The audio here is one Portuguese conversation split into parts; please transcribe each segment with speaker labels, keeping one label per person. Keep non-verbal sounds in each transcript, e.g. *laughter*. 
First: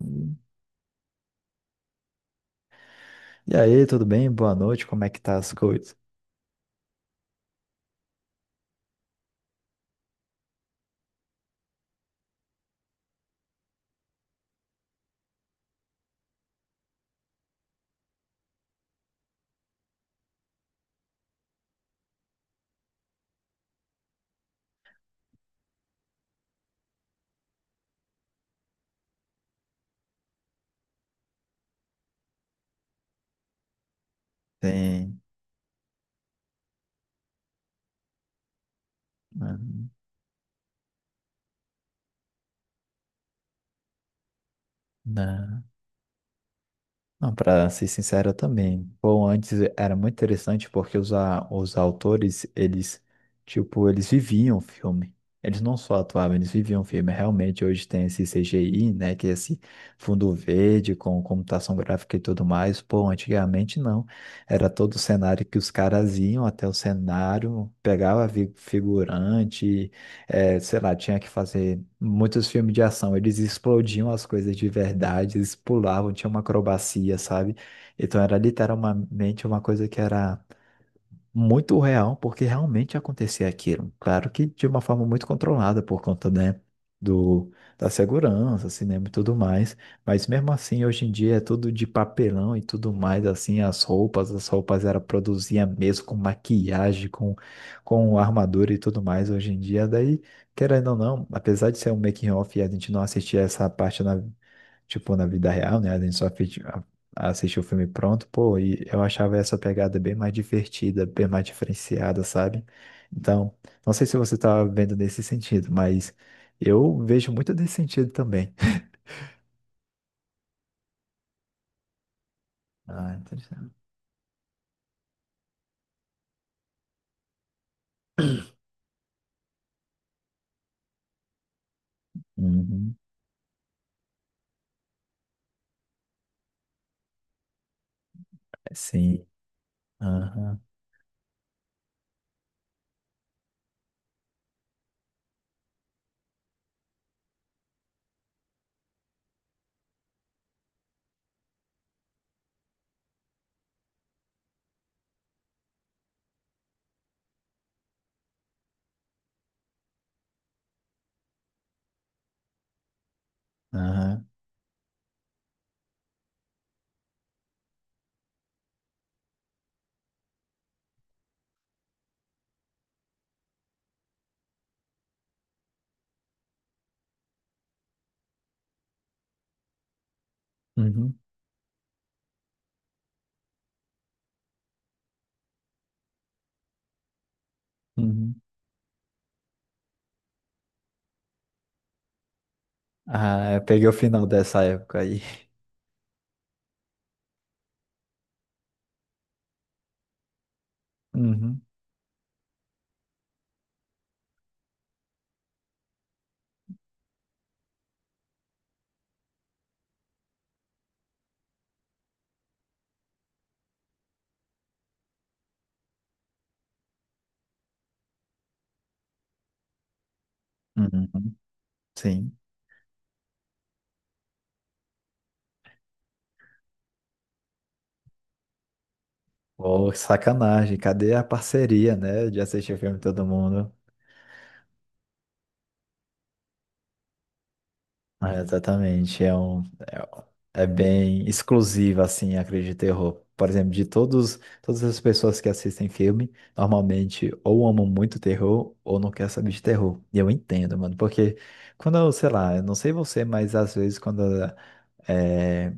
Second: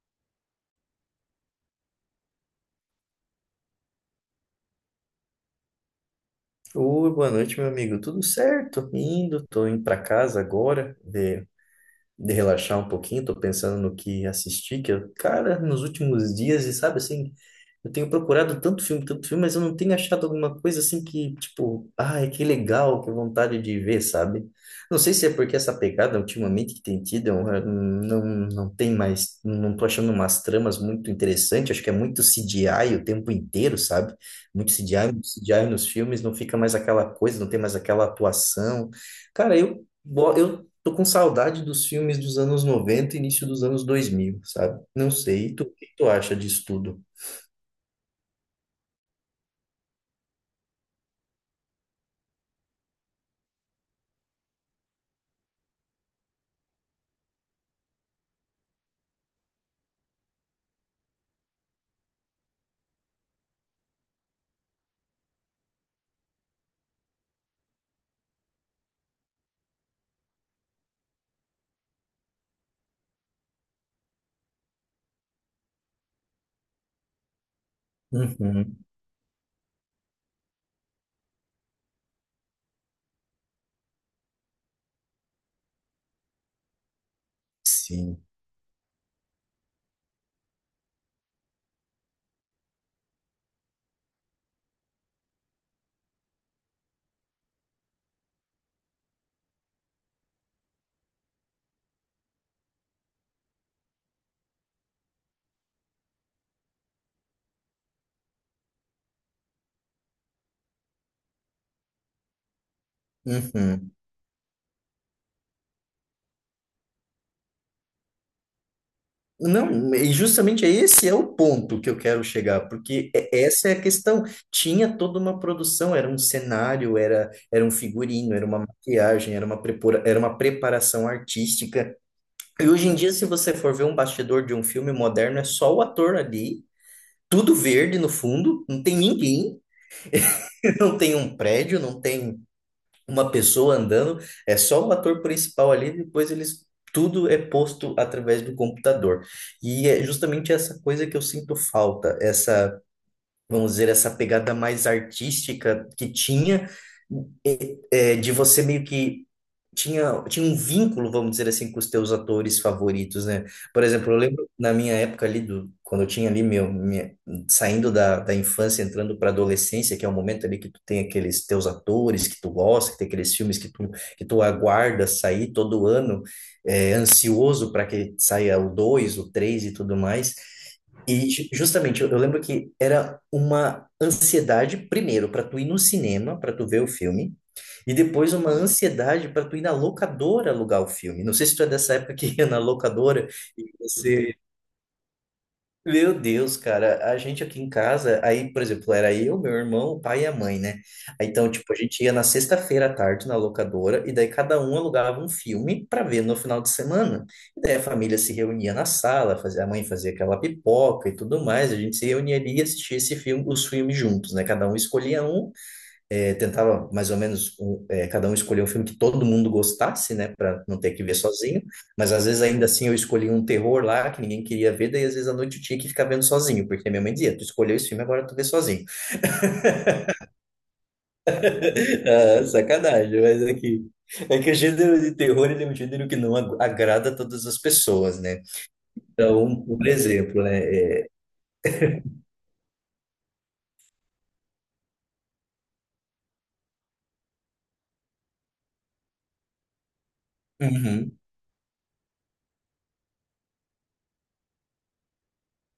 Speaker 1: Hum. E aí, tudo bem? Boa noite, como é que tá as coisas?
Speaker 2: Oi, boa noite, meu amigo. Tudo certo? Tô indo para casa agora, de relaxar um pouquinho, tô pensando no que assisti, que eu, cara, nos últimos dias, e sabe, assim, eu tenho procurado tanto filme, mas eu não tenho achado alguma coisa assim que, tipo, ai, que legal, que vontade de ver, sabe? Não sei se é porque essa pegada ultimamente que tem tido, eu, não tem mais, não tô achando umas tramas muito interessantes. Acho que é muito CGI o tempo inteiro, sabe? Muito CGI,
Speaker 1: Sim,
Speaker 2: muito CGI nos filmes, não fica mais aquela coisa, não tem mais aquela atuação. Cara, eu
Speaker 1: né?
Speaker 2: Bo- Eu tô com saudade dos filmes dos anos 90 e início dos anos 2000, sabe? Não sei, e
Speaker 1: Né.
Speaker 2: tu, o que tu acha disso tudo?
Speaker 1: Não, para ser sincero, eu também. Bom, antes era muito interessante porque os autores, eles, tipo, eles viviam o filme. Eles não só atuavam, eles viviam o filme. Realmente, hoje tem esse CGI, né, que é esse fundo verde com computação gráfica e tudo mais. Pô, antigamente não. Era todo o cenário que os caras iam até o cenário, pegava figurante, É, sei lá, tinha que fazer muitos filmes de ação. Eles explodiam as coisas de verdade, eles pulavam, tinha uma acrobacia, sabe? Então era
Speaker 2: Uhum,
Speaker 1: literalmente uma coisa que era muito real, porque realmente acontecia aquilo. Claro que de uma forma muito controlada por conta, né, do, da
Speaker 2: sim.
Speaker 1: segurança, cinema e tudo mais. Mas mesmo assim, hoje em dia é tudo de papelão e tudo mais, assim, as roupas era produzia mesmo com maquiagem, com armadura e tudo mais hoje em dia. Daí, querendo ou não, apesar de ser um making off e a gente não assistir essa parte na tipo, na vida real, né? A gente só assistiu o filme pronto, pô, e eu achava essa pegada bem mais divertida, bem mais diferenciada, sabe? Então,
Speaker 2: Uhum.
Speaker 1: não sei se você tá vendo nesse sentido, mas eu vejo muito desse sentido também.
Speaker 2: Não, e justamente esse é o ponto que eu quero chegar, porque
Speaker 1: Ah,
Speaker 2: essa é
Speaker 1: interessante.
Speaker 2: a questão. Tinha toda uma produção, era um cenário, era um figurino, era uma maquiagem, era uma preparação artística. E hoje em
Speaker 1: Uhum.
Speaker 2: dia, se você for ver um bastidor de um filme moderno, é só o ator ali, tudo verde no fundo, não tem
Speaker 1: Sim.
Speaker 2: ninguém.
Speaker 1: Aham.
Speaker 2: Não tem um prédio, não tem uma pessoa andando, é só o ator principal ali, depois eles, tudo é posto através do computador. E é justamente essa coisa que eu sinto falta, essa, vamos dizer, essa pegada mais artística que tinha, de você meio que tinha um vínculo, vamos dizer assim, com os teus atores favoritos, né? Por exemplo, eu
Speaker 1: Aham.
Speaker 2: lembro na minha época ali quando eu tinha ali saindo da infância, entrando para adolescência, que é o momento ali que tu tem aqueles teus atores que tu gosta, que tem aqueles filmes que tu aguarda sair todo ano, ansioso para que saia o dois o três e tudo mais.
Speaker 1: Uhum.
Speaker 2: E justamente, eu lembro que era uma ansiedade, primeiro, para tu ir no cinema, para tu ver o filme, e depois
Speaker 1: Uhum.
Speaker 2: uma ansiedade para tu ir na locadora alugar o filme. Não sei se tu é dessa época que ia na locadora
Speaker 1: Ah, eu
Speaker 2: e
Speaker 1: peguei o final
Speaker 2: você,
Speaker 1: dessa época aí.
Speaker 2: meu Deus, cara, a gente aqui em casa, aí, por exemplo, era eu, meu irmão, o pai e a mãe, né? Aí, então,
Speaker 1: Uhum.
Speaker 2: tipo, a gente ia na sexta-feira à tarde na locadora e daí cada um alugava um filme para ver no final de semana. E daí a família se reunia na sala, fazia, a mãe fazia aquela pipoca e tudo mais, a gente se reunia ali e assistia esse filme, os filmes juntos, né? Cada um escolhia um, tentava mais ou menos cada um escolher um filme que todo mundo gostasse, né, para não ter que ver
Speaker 1: Uhum.
Speaker 2: sozinho. Mas às
Speaker 1: Sim.
Speaker 2: vezes ainda assim eu escolhi um terror lá que ninguém queria ver, daí às vezes à noite eu tinha que ficar vendo sozinho, porque minha mãe dizia: "Tu escolheu esse filme, agora tu vê sozinho".
Speaker 1: Pô, sacanagem. Cadê a parceria,
Speaker 2: *laughs*
Speaker 1: né? De
Speaker 2: Ah,
Speaker 1: assistir o filme
Speaker 2: sacanagem,
Speaker 1: todo
Speaker 2: mas é
Speaker 1: mundo?
Speaker 2: que é que o gênero de terror ele é um gênero que não agrada a todas as pessoas,
Speaker 1: Ah,
Speaker 2: né?
Speaker 1: exatamente. É um,
Speaker 2: Então, por
Speaker 1: é, um-
Speaker 2: exemplo, né?
Speaker 1: é bem exclusiva, assim, a crítica de terror. Por exemplo, de todos, todas as pessoas que assistem filme, normalmente ou amam muito terror ou não quer saber de terror. E eu entendo, mano,
Speaker 2: Uhum.
Speaker 1: porque quando eu, sei lá, eu não sei você, mas às vezes quando é,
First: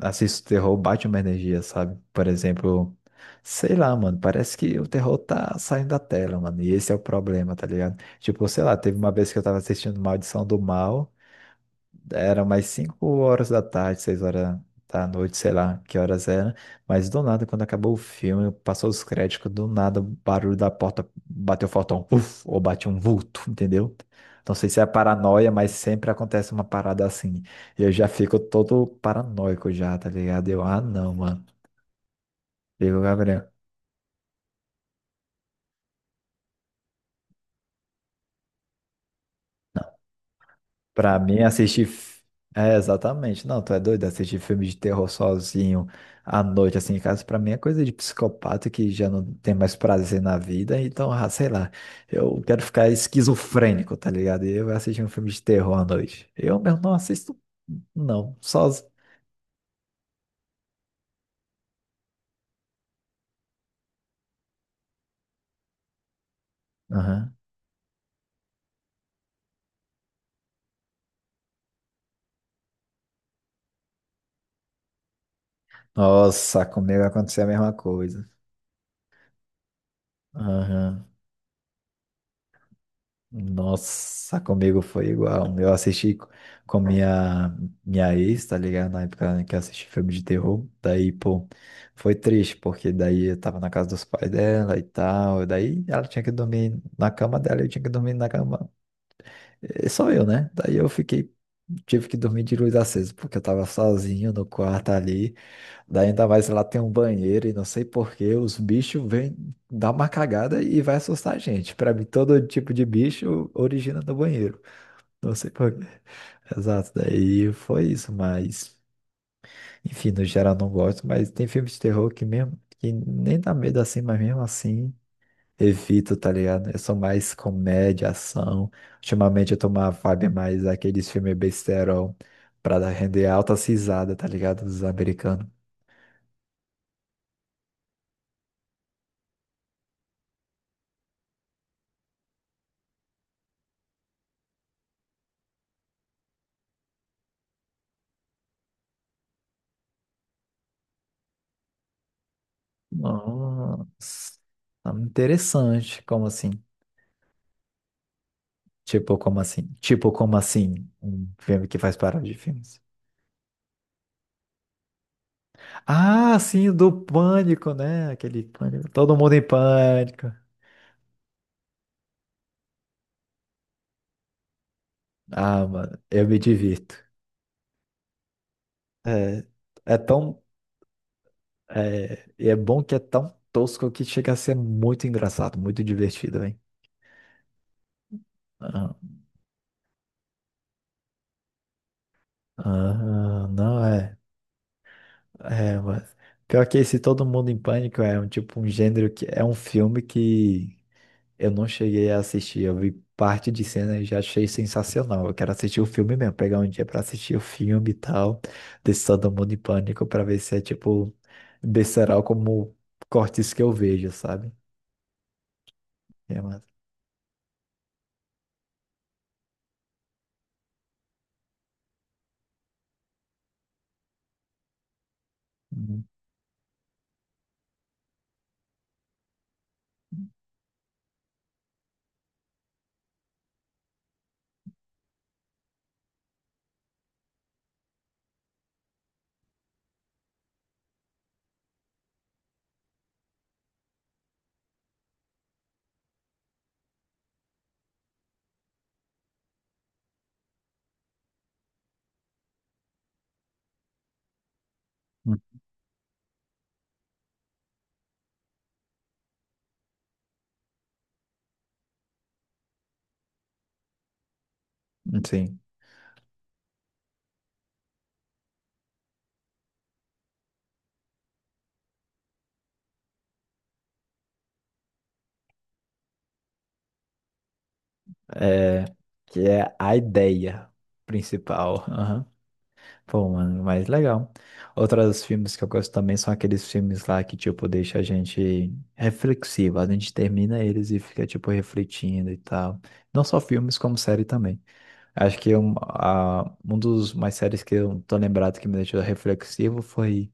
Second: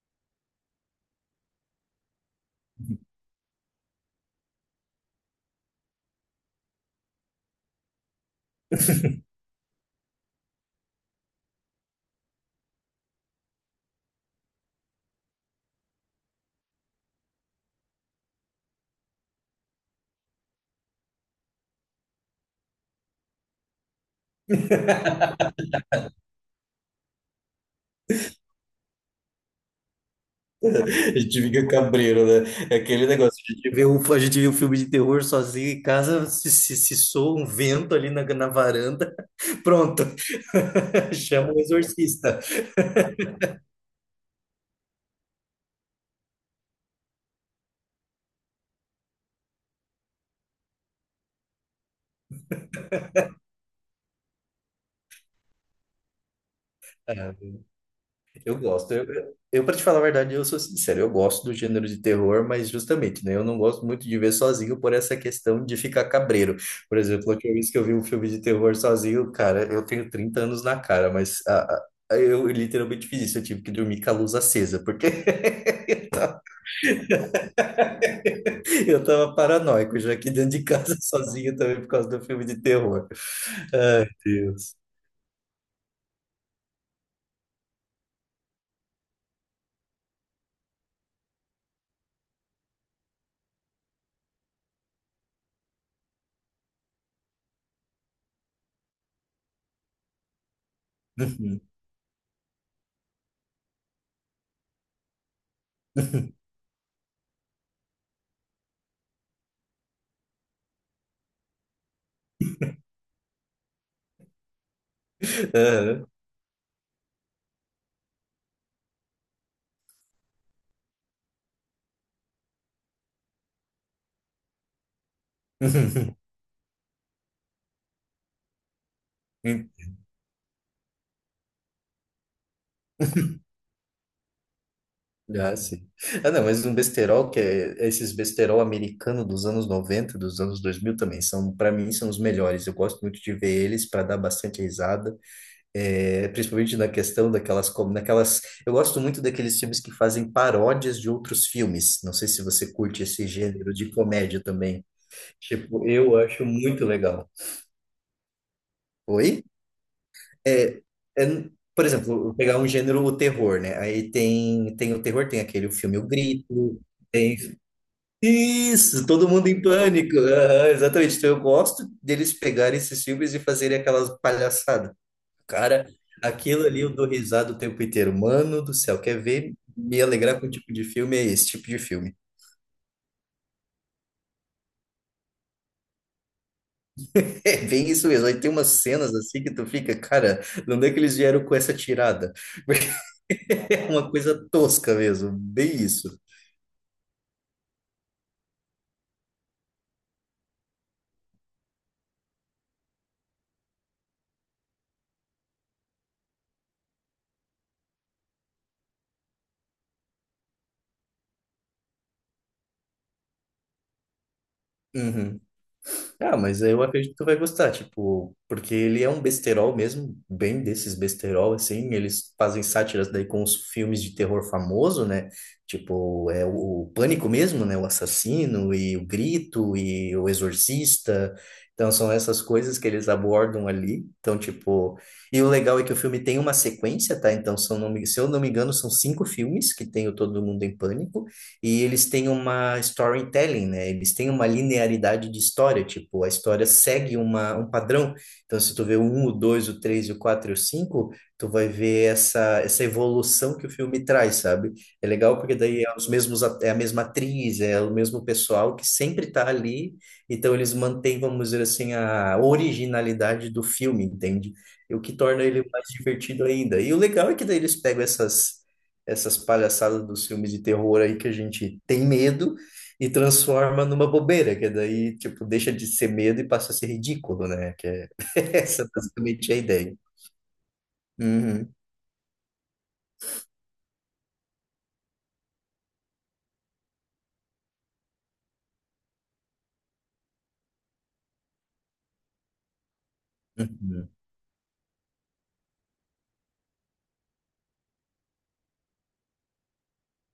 Speaker 1: assisto terror, bate uma energia, sabe? Por exemplo, sei lá, mano, parece que o terror tá saindo da tela, mano, e esse é o problema, tá ligado? Tipo, sei lá, teve uma vez que eu tava assistindo Maldição do Mal. Era mais 5 horas da tarde, 6 horas da noite, sei lá que horas era. Mas do nada, quando acabou o filme, passou os créditos, do nada o barulho da porta bateu fortão, uf, ou bateu um vulto, entendeu? Não sei se é paranoia, mas sempre acontece uma parada assim. E eu já fico todo paranoico já, tá ligado? Eu, ah, não,
Speaker 2: *laughs* A gente
Speaker 1: mano.
Speaker 2: fica cabreiro, né? É
Speaker 1: Digo,
Speaker 2: aquele negócio,
Speaker 1: Gabriel.
Speaker 2: a gente vê um filme de terror sozinho em casa, se soa um vento ali na varanda. *laughs* Pronto. *laughs*
Speaker 1: Pra mim,
Speaker 2: Chama o
Speaker 1: assistir.
Speaker 2: exorcista.
Speaker 1: É, exatamente. Não, tu é doido. Assistir filme de terror sozinho à noite, assim, em casa, pra mim é coisa de psicopata que já não tem mais prazer na vida. Então, ah, sei lá. Eu quero ficar esquizofrênico, tá ligado? E eu vou assistir um filme de terror à noite. Eu mesmo não
Speaker 2: Ah,
Speaker 1: assisto, não.
Speaker 2: eu
Speaker 1: Sozinho.
Speaker 2: gosto. Eu para te falar a verdade, eu sou sincero, eu gosto do gênero de terror, mas justamente, né, eu não gosto muito de ver sozinho por essa questão de ficar cabreiro. Por exemplo, a
Speaker 1: Aham.
Speaker 2: última vez que eu vi um filme de terror sozinho, cara, eu tenho 30 anos na cara, mas eu literalmente fiz isso, eu tive que dormir com a luz acesa, porque
Speaker 1: Nossa, comigo aconteceu a mesma coisa.
Speaker 2: *laughs* eu tava paranoico já aqui dentro de casa *laughs*
Speaker 1: Aham.
Speaker 2: sozinho também por causa do filme de terror. Ai,
Speaker 1: Nossa,
Speaker 2: Deus.
Speaker 1: comigo foi igual. Eu assisti com minha ex, tá ligado? Na época que eu assisti filme de terror. Daí, pô, foi triste, porque daí eu tava na casa dos pais dela e tal. Daí ela tinha que dormir na cama dela, eu tinha que dormir na cama. Só eu, né? Daí eu fiquei,
Speaker 2: Uhum.
Speaker 1: tive que dormir de luz acesa, porque eu tava sozinho no quarto ali. Daí ainda mais lá tem um banheiro e não sei por que os bichos vêm dar uma cagada e vai assustar a gente. Pra mim, todo tipo de bicho origina do banheiro. Não sei por quê.
Speaker 2: Aham.
Speaker 1: Exato, daí foi isso, mas enfim, no geral não gosto, mas tem filmes de terror que mesmo que nem dá medo assim, mas mesmo assim evito,
Speaker 2: *laughs*
Speaker 1: tá ligado? Eu sou mais comédia, ação. Ultimamente eu tô uma vibe mais aqueles filmes besterol pra render alta cisada, tá ligado? Dos americanos.
Speaker 2: Ah, sim. Ah, não, mas um besterol que é esses besterol americano dos anos 90, dos anos 2000, também são, para mim, são os melhores. Eu gosto muito de ver eles para dar bastante risada, é, principalmente na questão daquelas, como naquelas, eu gosto muito daqueles filmes que fazem paródias de outros filmes. Não sei se você curte esse gênero de
Speaker 1: Nossa,
Speaker 2: comédia também.
Speaker 1: tá
Speaker 2: Tipo,
Speaker 1: interessante.
Speaker 2: eu
Speaker 1: Como
Speaker 2: acho
Speaker 1: assim?
Speaker 2: muito legal.
Speaker 1: Tipo, como
Speaker 2: Oi?
Speaker 1: assim? Tipo, como
Speaker 2: É,
Speaker 1: assim?
Speaker 2: é,
Speaker 1: Um filme que
Speaker 2: por
Speaker 1: faz
Speaker 2: exemplo, eu
Speaker 1: paródia
Speaker 2: vou
Speaker 1: de
Speaker 2: pegar um
Speaker 1: filmes.
Speaker 2: gênero, o terror, né? Aí tem o terror, tem aquele filme O
Speaker 1: Ah, sim,
Speaker 2: Grito,
Speaker 1: do
Speaker 2: tem.
Speaker 1: Pânico, né? Aquele Pânico.
Speaker 2: Isso!
Speaker 1: Todo
Speaker 2: Todo
Speaker 1: Mundo em
Speaker 2: mundo em pânico!
Speaker 1: Pânico.
Speaker 2: Aham, exatamente. Então eu gosto deles pegarem esses filmes e fazerem aquelas palhaçadas.
Speaker 1: Ah,
Speaker 2: Cara,
Speaker 1: mano, eu me
Speaker 2: aquilo ali eu
Speaker 1: divirto.
Speaker 2: dou risada o tempo inteiro. Mano do céu, quer
Speaker 1: É,
Speaker 2: ver
Speaker 1: é
Speaker 2: me alegrar
Speaker 1: tão.
Speaker 2: com o tipo de filme? É esse tipo de filme.
Speaker 1: É, e é bom que é tão tosco que chega a ser muito engraçado, muito divertido, hein?
Speaker 2: *laughs* É bem isso mesmo. Aí tem umas
Speaker 1: Ah,
Speaker 2: cenas assim que tu fica, cara, não é que eles vieram com essa tirada?
Speaker 1: ah, não
Speaker 2: É uma
Speaker 1: é.
Speaker 2: coisa tosca mesmo, bem
Speaker 1: É,
Speaker 2: isso.
Speaker 1: mas. Pior que esse Todo Mundo em Pânico é um tipo um gênero que. É um filme que. Eu não cheguei a assistir, eu vi parte de cena e já achei sensacional. Eu quero assistir o filme mesmo, pegar um dia pra assistir o filme e tal, desse Todo Mundo em Pânico, pra ver se é tipo besteirol como cortes que eu vejo, sabe?
Speaker 2: Uhum. Ah,
Speaker 1: É,
Speaker 2: mas
Speaker 1: mas...
Speaker 2: eu acredito que tu vai gostar, tipo, porque ele é um besterol mesmo, bem desses besterol, assim, eles fazem sátiras daí com os filmes de terror famoso, né?
Speaker 1: Uhum.
Speaker 2: Tipo, é o Pânico mesmo, né? O Assassino e o Grito e o Exorcista. Então, são essas coisas que eles abordam ali. Então, tipo, e o legal é que o filme tem uma sequência, tá? Então, se eu não me engano, são cinco filmes que tem o Todo Mundo em Pânico. E eles têm uma storytelling, né? Eles têm uma linearidade de história, tipo, a história segue uma, um padrão. Então, se tu vê o um, o dois, o três, o 4 e o cinco, tu vai ver essa evolução que o filme traz, sabe? É legal
Speaker 1: Uhum.
Speaker 2: porque daí é os mesmos, é a mesma atriz, é o mesmo pessoal que sempre tá ali, então eles mantêm, vamos dizer assim, a originalidade do filme, entende? E o que torna
Speaker 1: Sim,
Speaker 2: ele mais divertido ainda. E o legal é que daí eles pegam essas palhaçadas dos filmes de terror aí que a gente tem medo e transforma numa bobeira, que daí, tipo, deixa de ser medo e passa a ser ridículo, né? Que é *laughs*
Speaker 1: é
Speaker 2: essa
Speaker 1: que
Speaker 2: basicamente é a
Speaker 1: é a
Speaker 2: ideia.
Speaker 1: ideia
Speaker 2: Uhum,
Speaker 1: principal. Pô, mano, mas legal. Outros filmes que eu gosto também são aqueles filmes lá que, tipo, deixa a gente reflexivo. A gente termina eles e fica, tipo, refletindo e tal. Não só filmes, como
Speaker 2: uhum.
Speaker 1: série também. Acho que um dos mais séries que eu tô lembrado que me deixou reflexivo foi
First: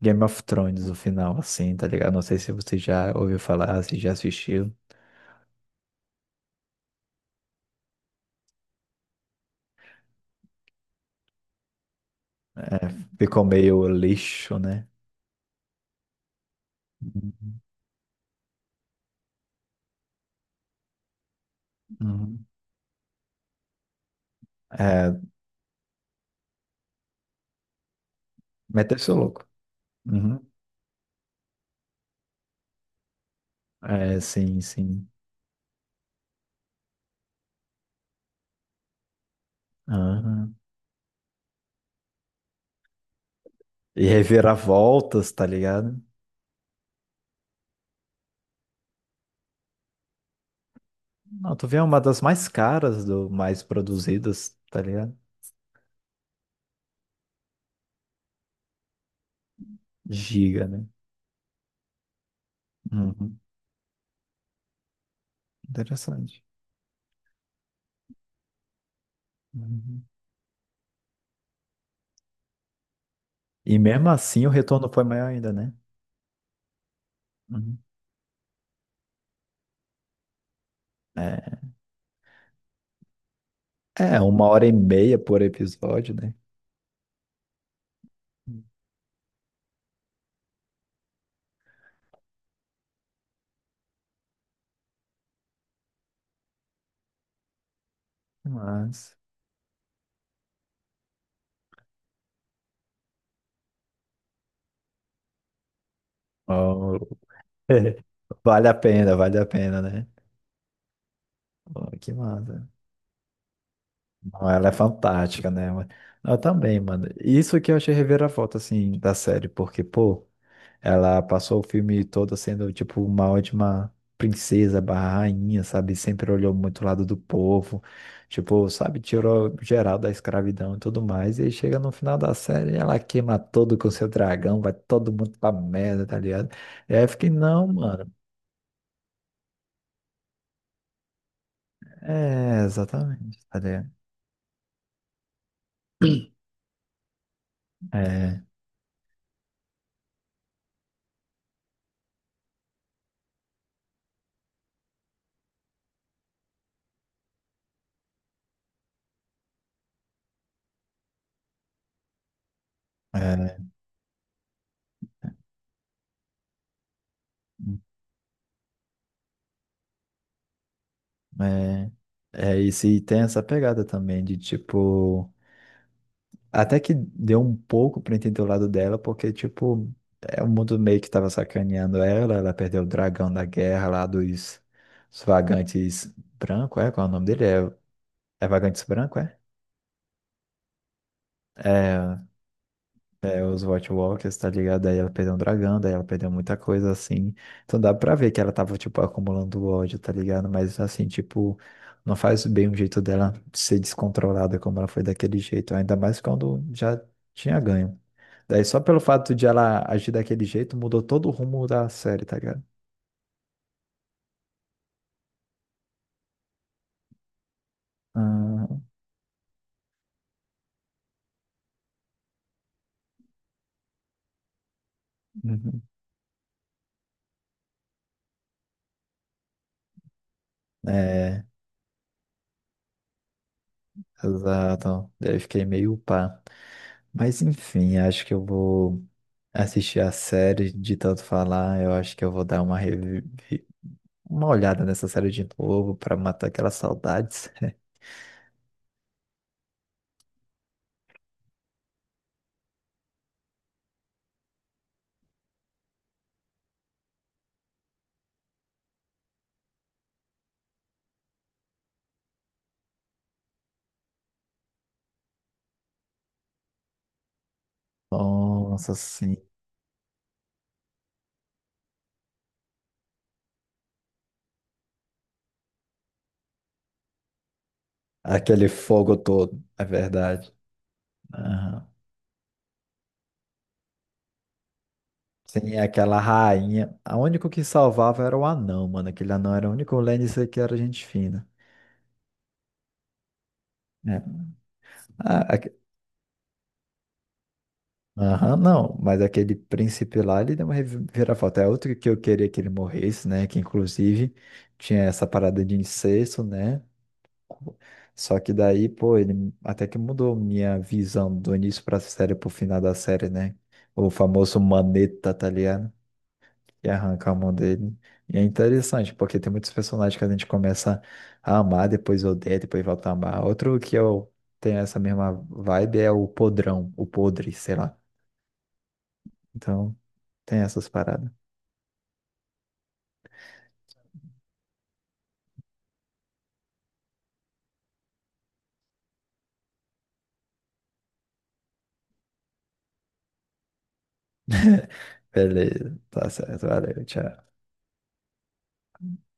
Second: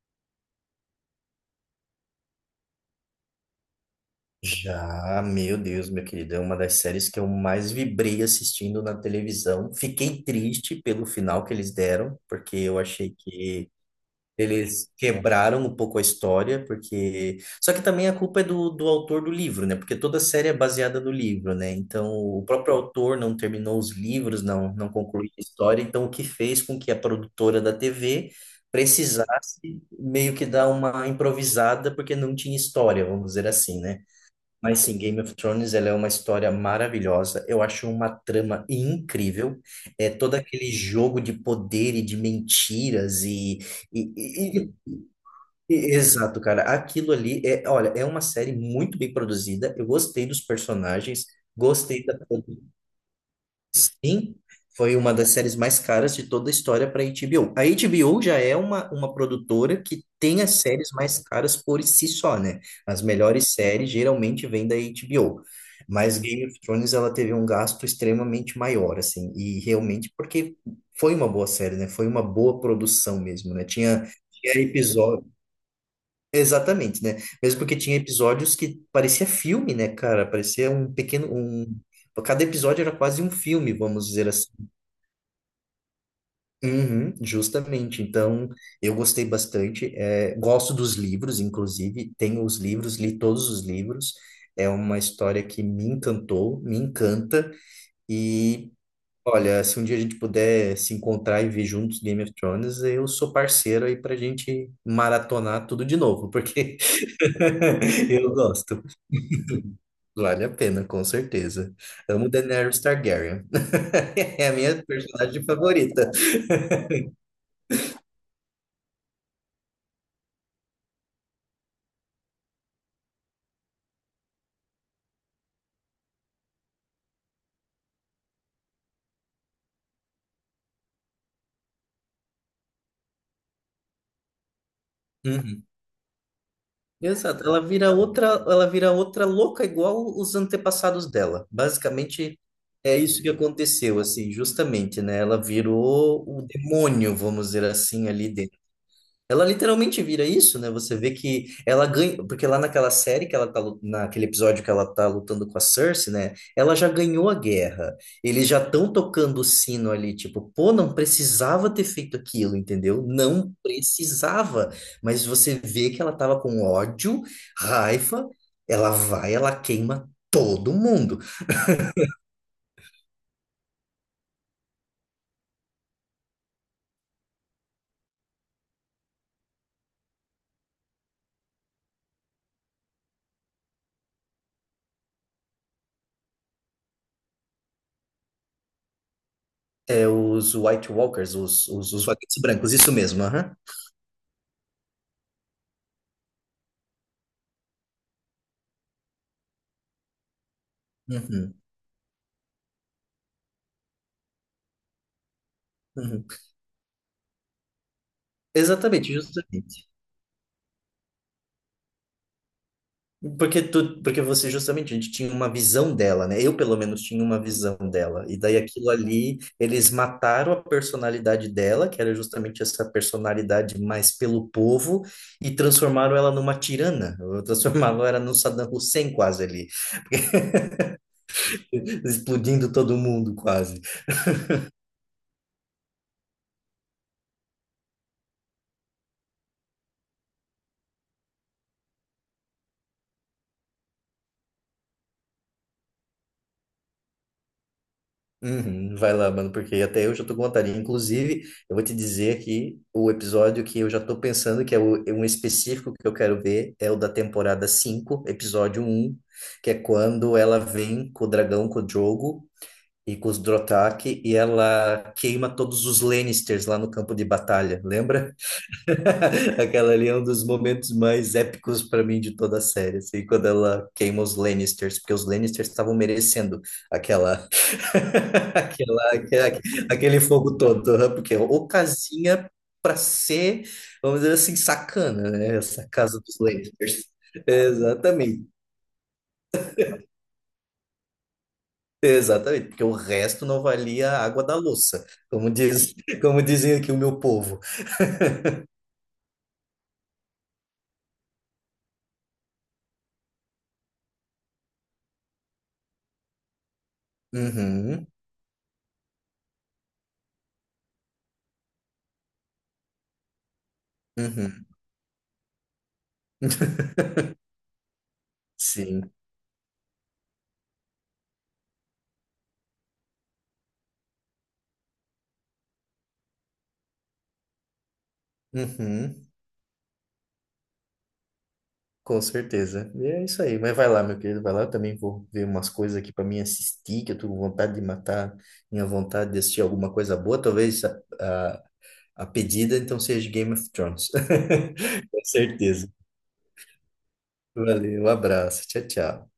Speaker 1: Game of Thrones, o final, assim, tá ligado? Não sei se você já ouviu falar, se já assistiu.
Speaker 2: Já, meu Deus, meu querido, é uma das séries que eu mais vibrei assistindo na televisão. Fiquei triste pelo final que eles deram, porque eu
Speaker 1: É.
Speaker 2: achei
Speaker 1: Ficou
Speaker 2: que
Speaker 1: meio lixo, né?
Speaker 2: eles quebraram um pouco a história. Porque.
Speaker 1: Uhum.
Speaker 2: Só que também a culpa é do autor do livro, né? Porque toda a série é baseada no livro, né? Então, o
Speaker 1: Uhum.
Speaker 2: próprio autor não terminou os livros, não
Speaker 1: É,
Speaker 2: concluiu a história. Então, o que fez com que a produtora da TV
Speaker 1: meteu seu louco.
Speaker 2: precisasse meio que
Speaker 1: Uhum.
Speaker 2: dar uma improvisada, porque não tinha história, vamos dizer assim, né?
Speaker 1: É, sim,
Speaker 2: Mas sim,
Speaker 1: sim.
Speaker 2: Game of Thrones, ela é uma história maravilhosa. Eu acho uma trama incrível. É todo
Speaker 1: Ah,
Speaker 2: aquele jogo de poder e de mentiras
Speaker 1: e
Speaker 2: E, e-
Speaker 1: reviravoltas, tá ligado?
Speaker 2: Exato, cara. Aquilo ali é, olha, é uma série muito bem produzida. Eu gostei dos personagens,
Speaker 1: Não, tu vê uma
Speaker 2: gostei da
Speaker 1: das mais
Speaker 2: produção.
Speaker 1: caras, do mais
Speaker 2: Sim,
Speaker 1: produzidas, tá
Speaker 2: foi uma
Speaker 1: ligado?
Speaker 2: das séries mais caras de toda a história para a HBO. A HBO já é uma produtora que tem as
Speaker 1: Giga, né?
Speaker 2: séries mais caras por si só, né? As
Speaker 1: Uhum.
Speaker 2: melhores séries geralmente vêm da HBO. Mas
Speaker 1: Interessante.
Speaker 2: Game of Thrones ela teve um gasto extremamente maior, assim, e
Speaker 1: Uhum.
Speaker 2: realmente porque foi uma boa série, né? Foi uma boa produção mesmo, né?
Speaker 1: E
Speaker 2: Tinha
Speaker 1: mesmo assim o
Speaker 2: tinha
Speaker 1: retorno foi
Speaker 2: episódio.
Speaker 1: maior ainda, né?
Speaker 2: Exatamente, né? Mesmo
Speaker 1: Uhum.
Speaker 2: porque tinha episódios que parecia filme, né, cara? Parecia um pequeno,
Speaker 1: É,
Speaker 2: um. Cada episódio era quase um filme, vamos
Speaker 1: é,
Speaker 2: dizer
Speaker 1: uma
Speaker 2: assim.
Speaker 1: hora e meia por episódio, né?
Speaker 2: Uhum, justamente. Então, eu gostei bastante. É, gosto dos livros, inclusive. Tenho os livros, li todos os livros. É uma história que me encantou, me encanta. E,
Speaker 1: Mas.
Speaker 2: olha, se um dia a gente puder se encontrar e ver juntos Game of Thrones, eu sou parceiro aí pra gente maratonar tudo de novo, porque
Speaker 1: Ó, *laughs*
Speaker 2: *laughs* eu
Speaker 1: vale a
Speaker 2: gosto.
Speaker 1: pena, vale a pena, né?
Speaker 2: Vale a pena, com certeza.
Speaker 1: Pô, que
Speaker 2: Amo
Speaker 1: massa.
Speaker 2: Daenerys Targaryen. *laughs* É
Speaker 1: Não,
Speaker 2: a
Speaker 1: ela é
Speaker 2: minha personagem
Speaker 1: fantástica, né, mano?
Speaker 2: favorita.
Speaker 1: Eu também, mano. Isso que eu achei reviravolta, assim, da série, porque, pô. Ela passou o filme todo sendo, tipo, uma ótima princesa barra rainha, sabe? Sempre olhou muito o lado do povo, tipo, sabe? Tirou geral da escravidão e tudo mais. E aí chega no final da série, ela queima todo com seu dragão, vai todo mundo pra
Speaker 2: Uhum.
Speaker 1: merda, tá ligado? E aí eu fiquei,
Speaker 2: Exato,
Speaker 1: não, mano.
Speaker 2: ela vira outra louca igual os antepassados dela. Basicamente
Speaker 1: É,
Speaker 2: é isso que
Speaker 1: exatamente, tá ligado?
Speaker 2: aconteceu, assim, justamente, né? Ela virou o demônio, vamos dizer assim, ali.
Speaker 1: É,
Speaker 2: Ela literalmente vira isso, né? Você vê que ela ganha, porque lá naquela série que ela tá, naquele episódio que ela tá lutando com a Cersei, né? Ela já ganhou a guerra. Eles já estão tocando o sino ali, tipo, pô, não precisava ter feito aquilo, entendeu? Não
Speaker 1: é,
Speaker 2: precisava. Mas você vê que ela tava com ódio, raiva, ela vai, ela queima todo mundo.
Speaker 1: é. É, e se tem essa pegada também de, tipo. Até que deu um pouco pra entender o lado dela, porque, tipo, é o mundo meio que tava sacaneando ela, ela perdeu o dragão da guerra lá dos, dos vagantes branco, é? Qual é o nome dele? É, vagantes branco, é?
Speaker 2: É, os White Walkers, os
Speaker 1: É,
Speaker 2: vagantes brancos, isso mesmo,
Speaker 1: É,
Speaker 2: aham.
Speaker 1: os White Walkers, tá ligado? Aí ela perdeu um dragão, daí ela perdeu muita coisa assim. Então dá pra ver que ela tava, tipo, acumulando ódio, tá ligado? Mas assim,
Speaker 2: Uhum,
Speaker 1: tipo, não faz bem o jeito dela ser descontrolada como ela foi daquele jeito. Ainda mais
Speaker 2: uhum.
Speaker 1: quando já tinha ganho. Daí só pelo
Speaker 2: Exatamente,
Speaker 1: fato de ela
Speaker 2: justamente.
Speaker 1: agir daquele jeito, mudou todo o rumo da série, tá ligado?
Speaker 2: Porque você justamente, a gente tinha uma visão dela, né? Eu, pelo menos, tinha uma visão dela. E daí
Speaker 1: Ah,
Speaker 2: aquilo ali, eles mataram a personalidade dela, que era justamente essa personalidade mais pelo povo, e
Speaker 1: uhum.
Speaker 2: transformaram ela numa tirana. Transformaram ela num Saddam Hussein quase ali, *laughs*
Speaker 1: É,
Speaker 2: explodindo todo mundo quase.
Speaker 1: exato. Daí eu fiquei meio pá. Mas enfim, acho que eu vou. Assistir a série de tanto falar, eu acho que eu vou dar uma, uma olhada nessa série de novo pra matar aquelas saudades.
Speaker 2: Uhum, vai lá, mano, porque até eu já tô com vontade. Inclusive, eu vou te dizer aqui o episódio que eu já tô pensando que é é um específico que eu quero ver é o da temporada 5 episódio 1 que é quando ela vem com o dragão, com o Drogo e com os Dothraki e ela queima todos os Lannisters lá no campo de batalha,
Speaker 1: *laughs*
Speaker 2: lembra?
Speaker 1: Nossa, sim.
Speaker 2: *laughs* Aquela ali é um dos momentos mais épicos para mim de toda a série, assim, quando ela queima os Lannisters, porque os Lannisters estavam merecendo aquela
Speaker 1: Aquele
Speaker 2: Aquela-
Speaker 1: fogo
Speaker 2: aquela-
Speaker 1: todo, é
Speaker 2: aquele
Speaker 1: verdade.
Speaker 2: fogo todo, né? Porque
Speaker 1: Aham.
Speaker 2: ocasião para ser, vamos dizer assim, sacana, né?
Speaker 1: Sim,
Speaker 2: Essa
Speaker 1: aquela
Speaker 2: casa dos
Speaker 1: rainha.
Speaker 2: Lakers.
Speaker 1: A único que salvava era o
Speaker 2: Exatamente,
Speaker 1: anão, mano. Aquele anão era o único Lannister que era gente fina.
Speaker 2: exatamente, porque o resto não valia
Speaker 1: É.
Speaker 2: a água da louça,
Speaker 1: Ah,
Speaker 2: como
Speaker 1: aque-.
Speaker 2: diz, como dizem aqui o meu povo.
Speaker 1: Aham, não. Mas aquele príncipe lá, ele deu uma reviravolta. É outro que eu queria que ele morresse, né? Que inclusive tinha essa parada de incesto, né?
Speaker 2: Uhum,
Speaker 1: Só que daí, pô, ele até que mudou minha visão do início pra série pro final da série, né? O famoso
Speaker 2: uhum,
Speaker 1: Maneta, tá ligado? Que arranca a mão dele. E é
Speaker 2: sim,
Speaker 1: interessante, porque tem muitos personagens que a gente começa a amar, depois odeia, depois volta a amar. Outro que eu tenho essa mesma vibe é o Podrão, o Podre, sei lá.
Speaker 2: uhum,
Speaker 1: Então, tem essas paradas.
Speaker 2: com certeza. E é isso aí, mas vai lá, meu querido, vai lá, eu também vou ver umas coisas aqui para mim assistir, que eu tô com vontade de matar minha vontade de assistir alguma coisa boa, talvez. ah, A pedida, então, seja Game of Thrones. *laughs* Com certeza.
Speaker 1: Beleza, tá certo, valeu, tchau.
Speaker 2: Valeu, um abraço. Tchau, tchau.